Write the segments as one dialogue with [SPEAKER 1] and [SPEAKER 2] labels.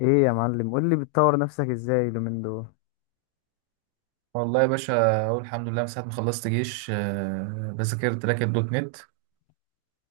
[SPEAKER 1] ايه يا معلم، قول لي بتطور نفسك ازاي اليومين دول.
[SPEAKER 2] والله يا باشا. اقول الحمد لله من ساعه ما خلصت جيش، بذاكرت لك الدوت نت.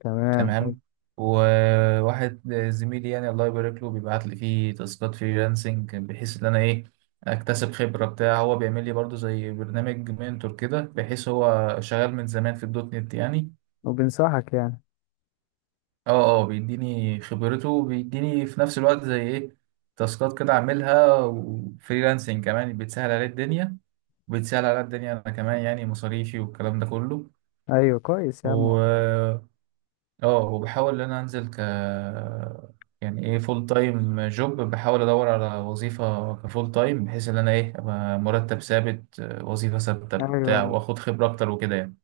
[SPEAKER 1] تمام حلو.
[SPEAKER 2] تمام. وواحد زميلي، يعني الله يبارك له، بيبعت لي فيه تاسكات فريلانسنج بحيث ان انا ايه اكتسب خبره بتاع. هو بيعمل لي برضو زي برنامج منتور كده، بحيث هو شغال من زمان في الدوت نت يعني.
[SPEAKER 1] وبنصحك يعني
[SPEAKER 2] اه اه، بيديني خبرته وبيديني في نفس الوقت زي ايه تاسكات كده اعملها. وفريلانسنج كمان بتسهل عليه الدنيا، بتسهل على الدنيا انا كمان، يعني مصاريفي والكلام ده كله.
[SPEAKER 1] ايوه كويس يا
[SPEAKER 2] و
[SPEAKER 1] عم.
[SPEAKER 2] اه وبحاول ان انا انزل ك يعني ايه فول تايم جوب، بحاول ادور على وظيفة كفول تايم بحيث ان انا ايه ابقى مرتب ثابت، وظيفة ثابتة
[SPEAKER 1] ايوه،
[SPEAKER 2] بتاع،
[SPEAKER 1] أيوة.
[SPEAKER 2] واخد خبرة اكتر وكده يعني.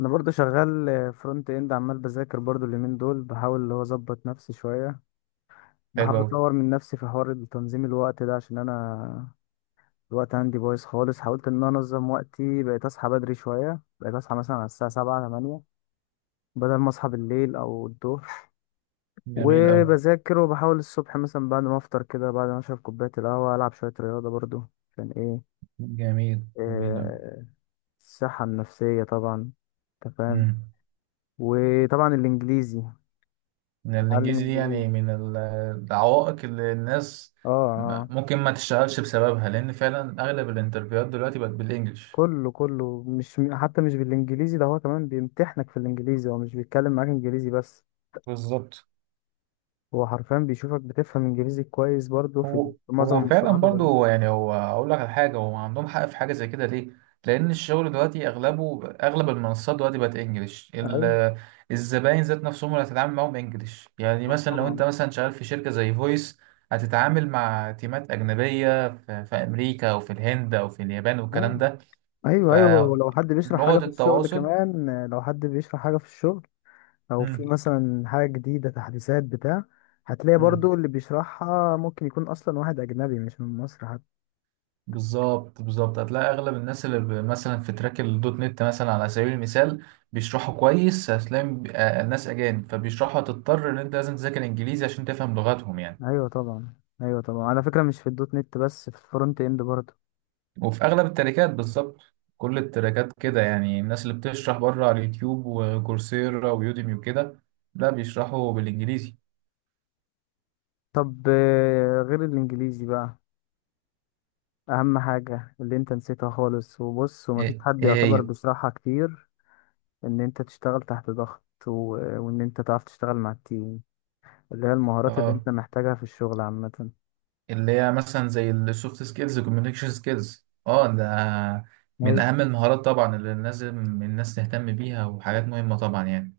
[SPEAKER 1] انا برضو شغال فرونت اند، عمال بذاكر برضو اليومين دول. بحاول اللي هو اظبط نفسي شويه،
[SPEAKER 2] حلو
[SPEAKER 1] بحاول
[SPEAKER 2] اوي.
[SPEAKER 1] اطور من نفسي في حوار تنظيم الوقت ده، عشان انا الوقت عندي بايظ خالص. حاولت ان انا انظم وقتي، بقيت اصحى بدري شويه، بقيت اصحى مثلا على الساعه 7 8 بدل ما اصحى بالليل او الظهر.
[SPEAKER 2] جميل اوي.
[SPEAKER 1] وبذاكر وبحاول الصبح مثلا بعد ما افطر كده، بعد ما اشرب كوبايه القهوه، العب شويه رياضه برضو. عشان ايه؟
[SPEAKER 2] جميل جميل اوي.
[SPEAKER 1] آه، الصحه النفسيه طبعا. انت فاهم.
[SPEAKER 2] مم.
[SPEAKER 1] وطبعا الانجليزي،
[SPEAKER 2] إن
[SPEAKER 1] اتعلم
[SPEAKER 2] الانجليزي دي يعني
[SPEAKER 1] انجليزي.
[SPEAKER 2] من العوائق اللي الناس
[SPEAKER 1] اه اه.
[SPEAKER 2] ممكن ما تشتغلش بسببها، لان فعلا اغلب الانترفيوهات دلوقتي بقت بالانجلش.
[SPEAKER 1] كله مش، حتى مش بالانجليزي، ده هو كمان بيمتحنك في الانجليزي، هو مش بيتكلم معاك انجليزي بس،
[SPEAKER 2] بالظبط.
[SPEAKER 1] هو حرفيا بيشوفك بتفهم انجليزي كويس برضو في
[SPEAKER 2] هو
[SPEAKER 1] في معظم
[SPEAKER 2] هو فعلا
[SPEAKER 1] المصطلحات والبلاغة.
[SPEAKER 2] برضو يعني. هو اقول لك على حاجه، هو عندهم حق في حاجه زي كده ليه؟ لان الشغل دلوقتي اغلبه، اغلب المنصات دلوقتي بقت انجليش.
[SPEAKER 1] ايوه.
[SPEAKER 2] الزباين ذات نفسهم اللي هتتعامل معاهم انجليش، يعني
[SPEAKER 1] طب
[SPEAKER 2] مثلا لو انت
[SPEAKER 1] طبعا.
[SPEAKER 2] مثلا شغال في شركه زي فويس هتتعامل مع تيمات اجنبيه في امريكا او في الهند او في اليابان
[SPEAKER 1] ايوه
[SPEAKER 2] والكلام ده،
[SPEAKER 1] ايوه ايوه، ولو حد بيشرح حاجه
[SPEAKER 2] فلغه
[SPEAKER 1] في الشغل
[SPEAKER 2] التواصل.
[SPEAKER 1] كمان، لو حد بيشرح حاجه في الشغل او في
[SPEAKER 2] مم.
[SPEAKER 1] مثلا حاجه جديده تحديثات بتاع، هتلاقي
[SPEAKER 2] مم.
[SPEAKER 1] برضو اللي بيشرحها ممكن يكون اصلا واحد اجنبي مش من مصر حتى.
[SPEAKER 2] بالظبط بالظبط. هتلاقي اغلب الناس اللي مثلا في تراك الدوت نت مثلا، على سبيل المثال، بيشرحوا كويس. هتلاقي الناس اجانب، فبيشرحوا. هتضطر ان انت لازم تذاكر انجليزي عشان تفهم لغتهم يعني.
[SPEAKER 1] ايوه طبعا. ايوه طبعا، على فكره مش في الدوت نت بس، في الفرونت اند برضو.
[SPEAKER 2] وفي اغلب التراكات بالظبط، كل التراكات كده يعني، الناس اللي بتشرح بره على اليوتيوب وكورسيرا ويوديمي وكده، لا بيشرحوا بالانجليزي.
[SPEAKER 1] طب غير الانجليزي بقى، اهم حاجه اللي انت نسيتها خالص، وبص، ومفيش
[SPEAKER 2] ايه؟
[SPEAKER 1] حد
[SPEAKER 2] إيه
[SPEAKER 1] يعتبر
[SPEAKER 2] هي؟
[SPEAKER 1] بيشرحها كتير، ان انت تشتغل تحت ضغط وان انت تعرف تشتغل مع التيم، اللي هي المهارات اللي
[SPEAKER 2] اه،
[SPEAKER 1] انت محتاجها في الشغل عامه.
[SPEAKER 2] اللي هي مثلا زي السوفت سكيلز والكوميونيكيشن سكيلز. اه، ده من
[SPEAKER 1] أيوة.
[SPEAKER 2] اهم المهارات طبعا اللي لازم الناس تهتم بيها، وحاجات مهمة طبعا يعني.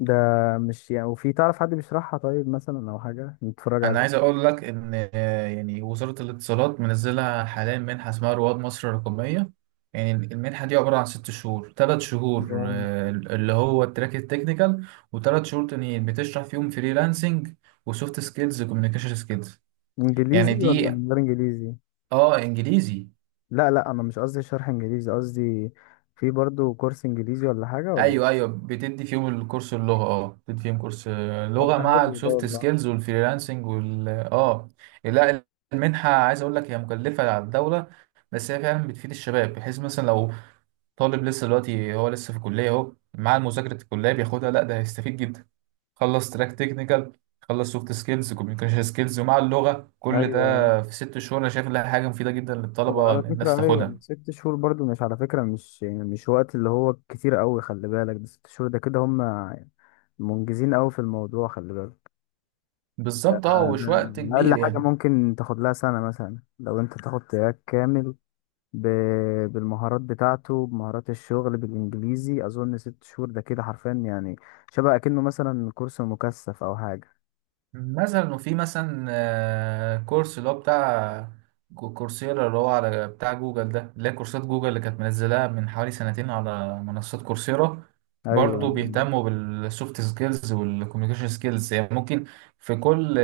[SPEAKER 1] ده مش يعني، وفي تعرف حد بيشرحها طيب مثلا أو حاجة نتفرج
[SPEAKER 2] انا
[SPEAKER 1] عليه؟
[SPEAKER 2] عايز اقول لك ان يعني وزارة الاتصالات منزلة حاليا منحة اسمها رواد مصر الرقمية. يعني المنحة دي عبارة عن ست شهور، تلات شهور
[SPEAKER 1] جامد.
[SPEAKER 2] اللي هو التراك التكنيكال، وتلات شهور تانيين بتشرح فيهم فريلانسنج وسوفت سكيلز وكوميونيكيشن سكيلز، يعني
[SPEAKER 1] إنجليزي ولا
[SPEAKER 2] دي.
[SPEAKER 1] من غير إنجليزي؟
[SPEAKER 2] اه، انجليزي.
[SPEAKER 1] لا لا، أنا مش قصدي شرح إنجليزي، قصدي في برضو كورس إنجليزي ولا حاجة ولا؟
[SPEAKER 2] ايوه ايوه، بتدي فيهم الكورس اللغه، بتدي فيهم كورس،
[SPEAKER 1] طب
[SPEAKER 2] لغه
[SPEAKER 1] ده
[SPEAKER 2] مع
[SPEAKER 1] حلو ده
[SPEAKER 2] السوفت
[SPEAKER 1] والله.
[SPEAKER 2] سكيلز والفريلانسنج وال اه لا، المنحه عايز اقول لك هي مكلفه على الدوله، بس هي فعلا بتفيد الشباب. بحيث مثلا لو طالب لسه دلوقتي، هو لسه في الكليه اهو، مع مذاكره الكليه بياخدها، لا ده هيستفيد جدا. خلص تراك تكنيكال، خلص سوفت سكيلز كوميونيكيشن سكيلز ومع اللغه، كل
[SPEAKER 1] ايوه ايوه.
[SPEAKER 2] ده في ست شهور. انا شايف انها حاجه مفيده جدا للطلبه ان
[SPEAKER 1] وعلى
[SPEAKER 2] الناس
[SPEAKER 1] فكره ايوه،
[SPEAKER 2] تاخدها.
[SPEAKER 1] ست شهور برضو، مش على فكره، مش يعني، مش وقت اللي هو كتير قوي، خلي بالك ده ست شهور، ده كده هم منجزين قوي في الموضوع، خلي بالك. ده,
[SPEAKER 2] بالظبط اه، ومش وقت
[SPEAKER 1] ده اقل
[SPEAKER 2] كبير
[SPEAKER 1] حاجه
[SPEAKER 2] يعني.
[SPEAKER 1] ممكن تاخد لها سنه مثلا لو انت تاخد تراك كامل بالمهارات بتاعته، بمهارات الشغل بالانجليزي، اظن ست شهور ده كده حرفيا يعني شبه اكنه مثلا كورس مكثف او حاجه.
[SPEAKER 2] مثلا وفي مثلا كورس اللي هو بتاع كورسيرا، اللي هو على بتاع جوجل ده، اللي هي كورسات جوجل اللي كانت منزلاها من حوالي سنتين على منصات كورسيرا.
[SPEAKER 1] ايوه
[SPEAKER 2] برضو بيهتموا بالسوفت سكيلز والكوميونيكيشن سكيلز، يعني ممكن في كل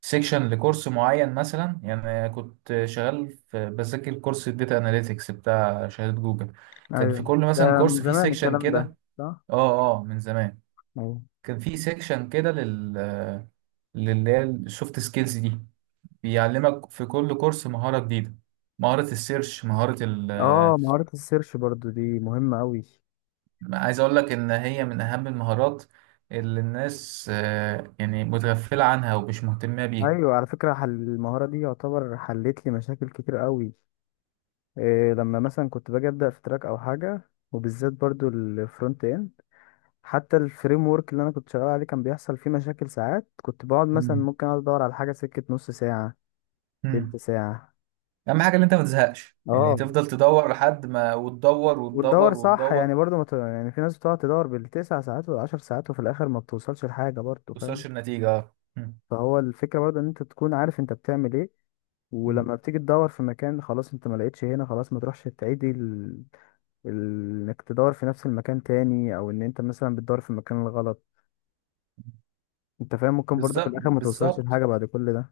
[SPEAKER 2] سيكشن لكورس معين مثلا. يعني كنت شغال بذاكر كورس الداتا اناليتكس بتاع شهادة جوجل، كان في
[SPEAKER 1] ايوه.
[SPEAKER 2] كل
[SPEAKER 1] ده
[SPEAKER 2] مثلا
[SPEAKER 1] من
[SPEAKER 2] كورس فيه
[SPEAKER 1] زمان
[SPEAKER 2] سيكشن
[SPEAKER 1] الكلام ده،
[SPEAKER 2] كده.
[SPEAKER 1] صح.
[SPEAKER 2] اه اه، من زمان.
[SPEAKER 1] ايوه.
[SPEAKER 2] كان في سيكشن كده للي هي السوفت سكيلز دي، بيعلمك في كل كورس مهارة جديدة: مهارة السيرش، مهارة ال...
[SPEAKER 1] اه، مهاره السيرش برضو دي مهمه قوي.
[SPEAKER 2] عايز أقول لك إن هي من أهم المهارات اللي الناس يعني متغفلة عنها ومش مهتمة بيها.
[SPEAKER 1] ايوه على فكره، حل المهاره دي يعتبر حلت لي مشاكل كتير قوي. إيه لما مثلا كنت باجي ابدا في تراك او حاجه، وبالذات برضو الفرونت اند، حتى الفريم ورك اللي انا كنت شغال عليه كان بيحصل فيه مشاكل. ساعات كنت بقعد مثلا،
[SPEAKER 2] مم.
[SPEAKER 1] ممكن اقعد ادور على حاجه سكه نص ساعه، تلت
[SPEAKER 2] مم.
[SPEAKER 1] ساعه.
[SPEAKER 2] أهم حاجة إن أنت ما تزهقش، يعني
[SPEAKER 1] اه.
[SPEAKER 2] تفضل تدور لحد ما، وتدور
[SPEAKER 1] وتدور
[SPEAKER 2] وتدور
[SPEAKER 1] صح
[SPEAKER 2] وتدور
[SPEAKER 1] يعني، برضه ما ت... يعني في ناس بتقعد تدور بالتسع ساعات والعشر ساعات وفي الاخر ما بتوصلش لحاجه، برضه فاهم.
[SPEAKER 2] توصلش النتيجة.
[SPEAKER 1] فهو الفكره برضه ان انت تكون عارف انت بتعمل ايه، ولما بتيجي تدور في مكان خلاص انت ما لقيتش هنا خلاص، ما تروحش تعيدي ال... ال... انك تدور في نفس المكان تاني، او ان انت مثلا بتدور في المكان الغلط، انت فاهم، ممكن برضه في
[SPEAKER 2] بالظبط
[SPEAKER 1] الاخر ما توصلش
[SPEAKER 2] بالظبط
[SPEAKER 1] لحاجه بعد كل ده.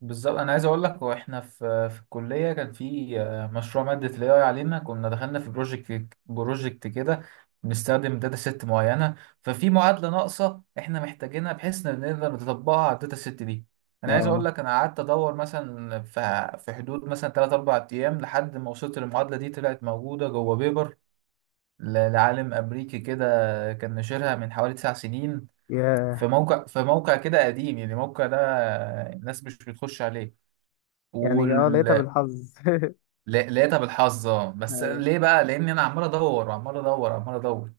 [SPEAKER 2] بالظبط. انا عايز اقول لك، واحنا في الكليه كان في مشروع ماده الاي اي علينا، كنا دخلنا في بروجكت بروجكت كده، بنستخدم داتا ست معينه، ففي معادله ناقصه احنا محتاجينها بحيث ان نقدر نطبقها على الداتا ست دي. انا عايز اقول
[SPEAKER 1] اه.
[SPEAKER 2] لك، انا قعدت ادور مثلا في حدود مثلا 3 4 ايام لحد ما وصلت للمعادله دي. طلعت موجوده جوه بيبر لعالم امريكي كده، كان نشرها من حوالي 9 سنين، في
[SPEAKER 1] ياه.
[SPEAKER 2] موقع في موقع كده قديم، يعني الموقع ده الناس مش بتخش عليه،
[SPEAKER 1] يعني اه، لقيتها
[SPEAKER 2] وال-
[SPEAKER 1] بالحظ.
[SPEAKER 2] لقيتها بالحظ اه. بس
[SPEAKER 1] ايوه.
[SPEAKER 2] ليه بقى؟ لان انا عمال ادور وعمال ادور وعمال ادور،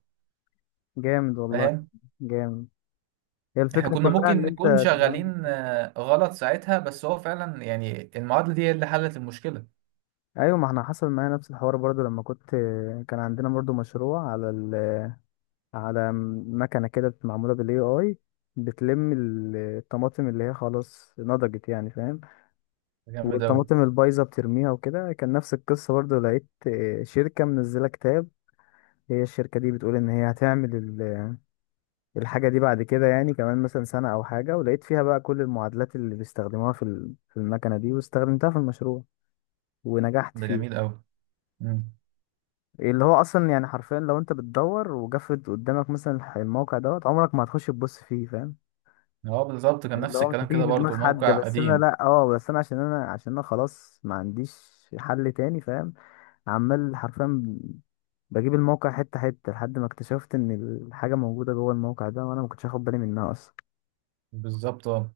[SPEAKER 1] جامد والله.
[SPEAKER 2] فاهم.
[SPEAKER 1] جامد. هي
[SPEAKER 2] احنا
[SPEAKER 1] الفكرة
[SPEAKER 2] كنا
[SPEAKER 1] كلها ان
[SPEAKER 2] ممكن
[SPEAKER 1] انت
[SPEAKER 2] نكون
[SPEAKER 1] تبقى
[SPEAKER 2] شغالين غلط ساعتها، بس هو فعلا يعني المعادله دي هي اللي حلت المشكله ده.
[SPEAKER 1] ايوه، ما احنا حصل معايا نفس الحوار برضو لما كنت، كان عندنا برضو مشروع على ال... على مكنة كده معمولة بالاي اي، بتلم الطماطم اللي هي خلاص نضجت يعني، فاهم،
[SPEAKER 2] جامد قوي.
[SPEAKER 1] والطماطم البايظة بترميها وكده. كان نفس القصة برضو، لقيت شركة منزلة كتاب، هي الشركة دي بتقول ان هي هتعمل الحاجة دي بعد كده يعني، كمان مثلا سنة أو حاجة، ولقيت فيها بقى كل المعادلات اللي بيستخدموها في في المكنة دي، واستخدمتها في المشروع ونجحت
[SPEAKER 2] ده جميل
[SPEAKER 1] فيه.
[SPEAKER 2] قوي.
[SPEAKER 1] اللي هو أصلا يعني حرفيا لو أنت بتدور وجفت قدامك مثلا الموقع دوت، عمرك ما هتخش تبص فيه، فاهم.
[SPEAKER 2] هو بالظبط كان
[SPEAKER 1] اللي
[SPEAKER 2] نفس
[SPEAKER 1] هو مش
[SPEAKER 2] الكلام
[SPEAKER 1] هتيجي
[SPEAKER 2] كده
[SPEAKER 1] في دماغ
[SPEAKER 2] برضو،
[SPEAKER 1] حد،
[SPEAKER 2] موقع
[SPEAKER 1] بس أنا
[SPEAKER 2] قديم.
[SPEAKER 1] لأ، اه، بس أنا عشان أنا، عشان أنا خلاص ما عنديش حل تاني، فاهم. عمال حرفيا بجيب الموقع حتة حتة لحد ما اكتشفت إن الحاجة موجودة جوه الموقع ده وأنا ما كنتش واخد بالي منها أصلا.
[SPEAKER 2] بالظبط اه.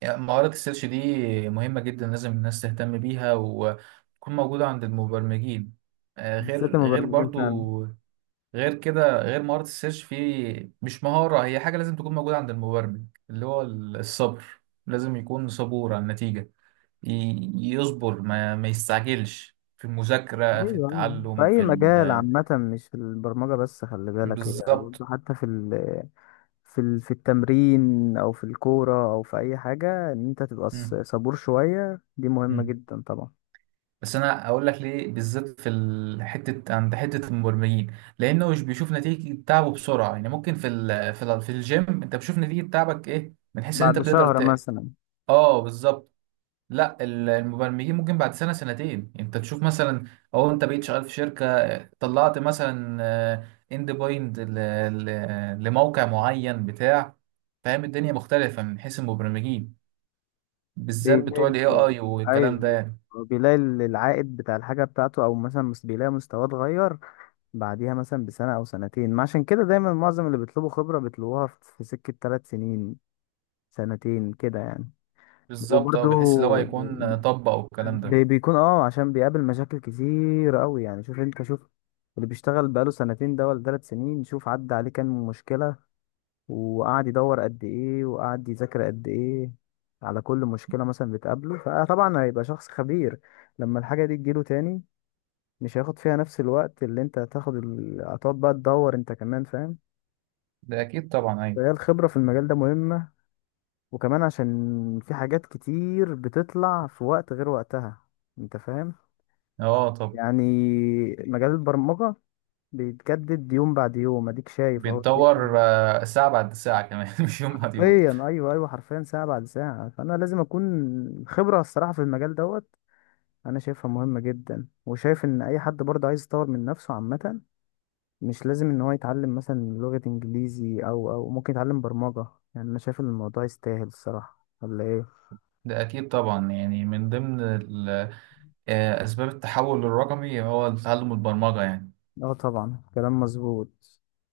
[SPEAKER 2] يعني مهارة السيرش دي مهمة جدا، لازم الناس تهتم بيها وتكون موجودة عند المبرمجين.
[SPEAKER 1] بالذات
[SPEAKER 2] غير
[SPEAKER 1] المبرمجين
[SPEAKER 2] برضو،
[SPEAKER 1] فعلا.
[SPEAKER 2] غير كده، غير مهارة السيرش، في مش مهارة، هي حاجة لازم تكون موجودة عند المبرمج، اللي هو الصبر. لازم يكون صبور على النتيجة، يصبر، ما يستعجلش في
[SPEAKER 1] ايوه
[SPEAKER 2] المذاكرة، في
[SPEAKER 1] أيوة. في
[SPEAKER 2] التعلم،
[SPEAKER 1] اي
[SPEAKER 2] في
[SPEAKER 1] مجال
[SPEAKER 2] ال...
[SPEAKER 1] عامه، مش في البرمجه بس، خلي بالك، هي
[SPEAKER 2] بالظبط.
[SPEAKER 1] برضه حتى في ال، في التمرين او في الكوره او في اي حاجه، ان انت تبقى
[SPEAKER 2] مم.
[SPEAKER 1] صبور شويه، دي مهمه
[SPEAKER 2] مم.
[SPEAKER 1] جدا طبعا.
[SPEAKER 2] بس أنا أقول لك ليه بالذات في حتة عند حتة المبرمجين، لأنه مش بيشوف نتيجة تعبه بسرعة. يعني ممكن في الجيم أنت بتشوف نتيجة تعبك، إيه من حيث إن أنت
[SPEAKER 1] بعد
[SPEAKER 2] بتقدر
[SPEAKER 1] شهر
[SPEAKER 2] ت...
[SPEAKER 1] مثلا.
[SPEAKER 2] اه بالظبط. لا، المبرمجين ممكن بعد سنة سنتين انت تشوف مثلا، او انت بقيت شغال في شركة طلعت مثلا اند بوينت لموقع معين بتاع، فاهم الدنيا مختلفة من حيث المبرمجين، بالذات
[SPEAKER 1] بيلاقي
[SPEAKER 2] بتوع الاي اي والكلام ده
[SPEAKER 1] ايوه،
[SPEAKER 2] يعني.
[SPEAKER 1] هو بيلاقي العائد بتاع الحاجه بتاعته، او مثلا بيلاقي مستواه اتغير بعديها مثلا بسنه او سنتين. ما عشان كده دايما معظم اللي بيطلبوا خبره بيطلبوها في في سكه ثلاث سنين، سنتين كده يعني.
[SPEAKER 2] بالظبط اه،
[SPEAKER 1] وبرضو
[SPEAKER 2] بحيث اللي هو يكون طبق والكلام ده.
[SPEAKER 1] بيكون اه، عشان بيقابل مشاكل كتير قوي، يعني شوف انت، شوف اللي بيشتغل بقاله سنتين ده ولا ثلاث سنين، شوف عدى عليه كام مشكلة، وقعد يدور قد ايه، وقعد يذاكر قد ايه على كل مشكلة مثلا بتقابله، فطبعا هيبقى شخص خبير. لما الحاجة دي تجيله تاني مش هياخد فيها نفس الوقت اللي انت هتاخد ال... هتقعد بقى تدور انت كمان، فاهم.
[SPEAKER 2] ده اكيد طبعا ايوه.
[SPEAKER 1] فهي الخبرة في المجال ده مهمة، وكمان عشان في حاجات كتير بتطلع في وقت غير وقتها، انت فاهم،
[SPEAKER 2] اه طب.
[SPEAKER 1] يعني مجال البرمجة بيتجدد يوم بعد يوم، اديك شايف اهو
[SPEAKER 2] بيتطور
[SPEAKER 1] الدنيا
[SPEAKER 2] ساعة بعد ساعة كمان مش يوم بعد يوم.
[SPEAKER 1] حرفيا، ايوه ايوه، حرفيا ساعة بعد ساعة، فانا لازم اكون، خبرة الصراحة في المجال دوت انا شايفها مهمة جدا، وشايف ان اي حد برضه عايز يطور من نفسه عامة، مش لازم ان هو يتعلم مثلا لغة انجليزي، او او ممكن يتعلم برمجة، يعني انا شايف ان الموضوع يستاهل الصراحة، ولا ايه؟
[SPEAKER 2] ده اكيد طبعا، يعني من ضمن ال آه، أسباب التحول الرقمي هو تعلم البرمجة يعني.
[SPEAKER 1] اه طبعا، كلام مظبوط.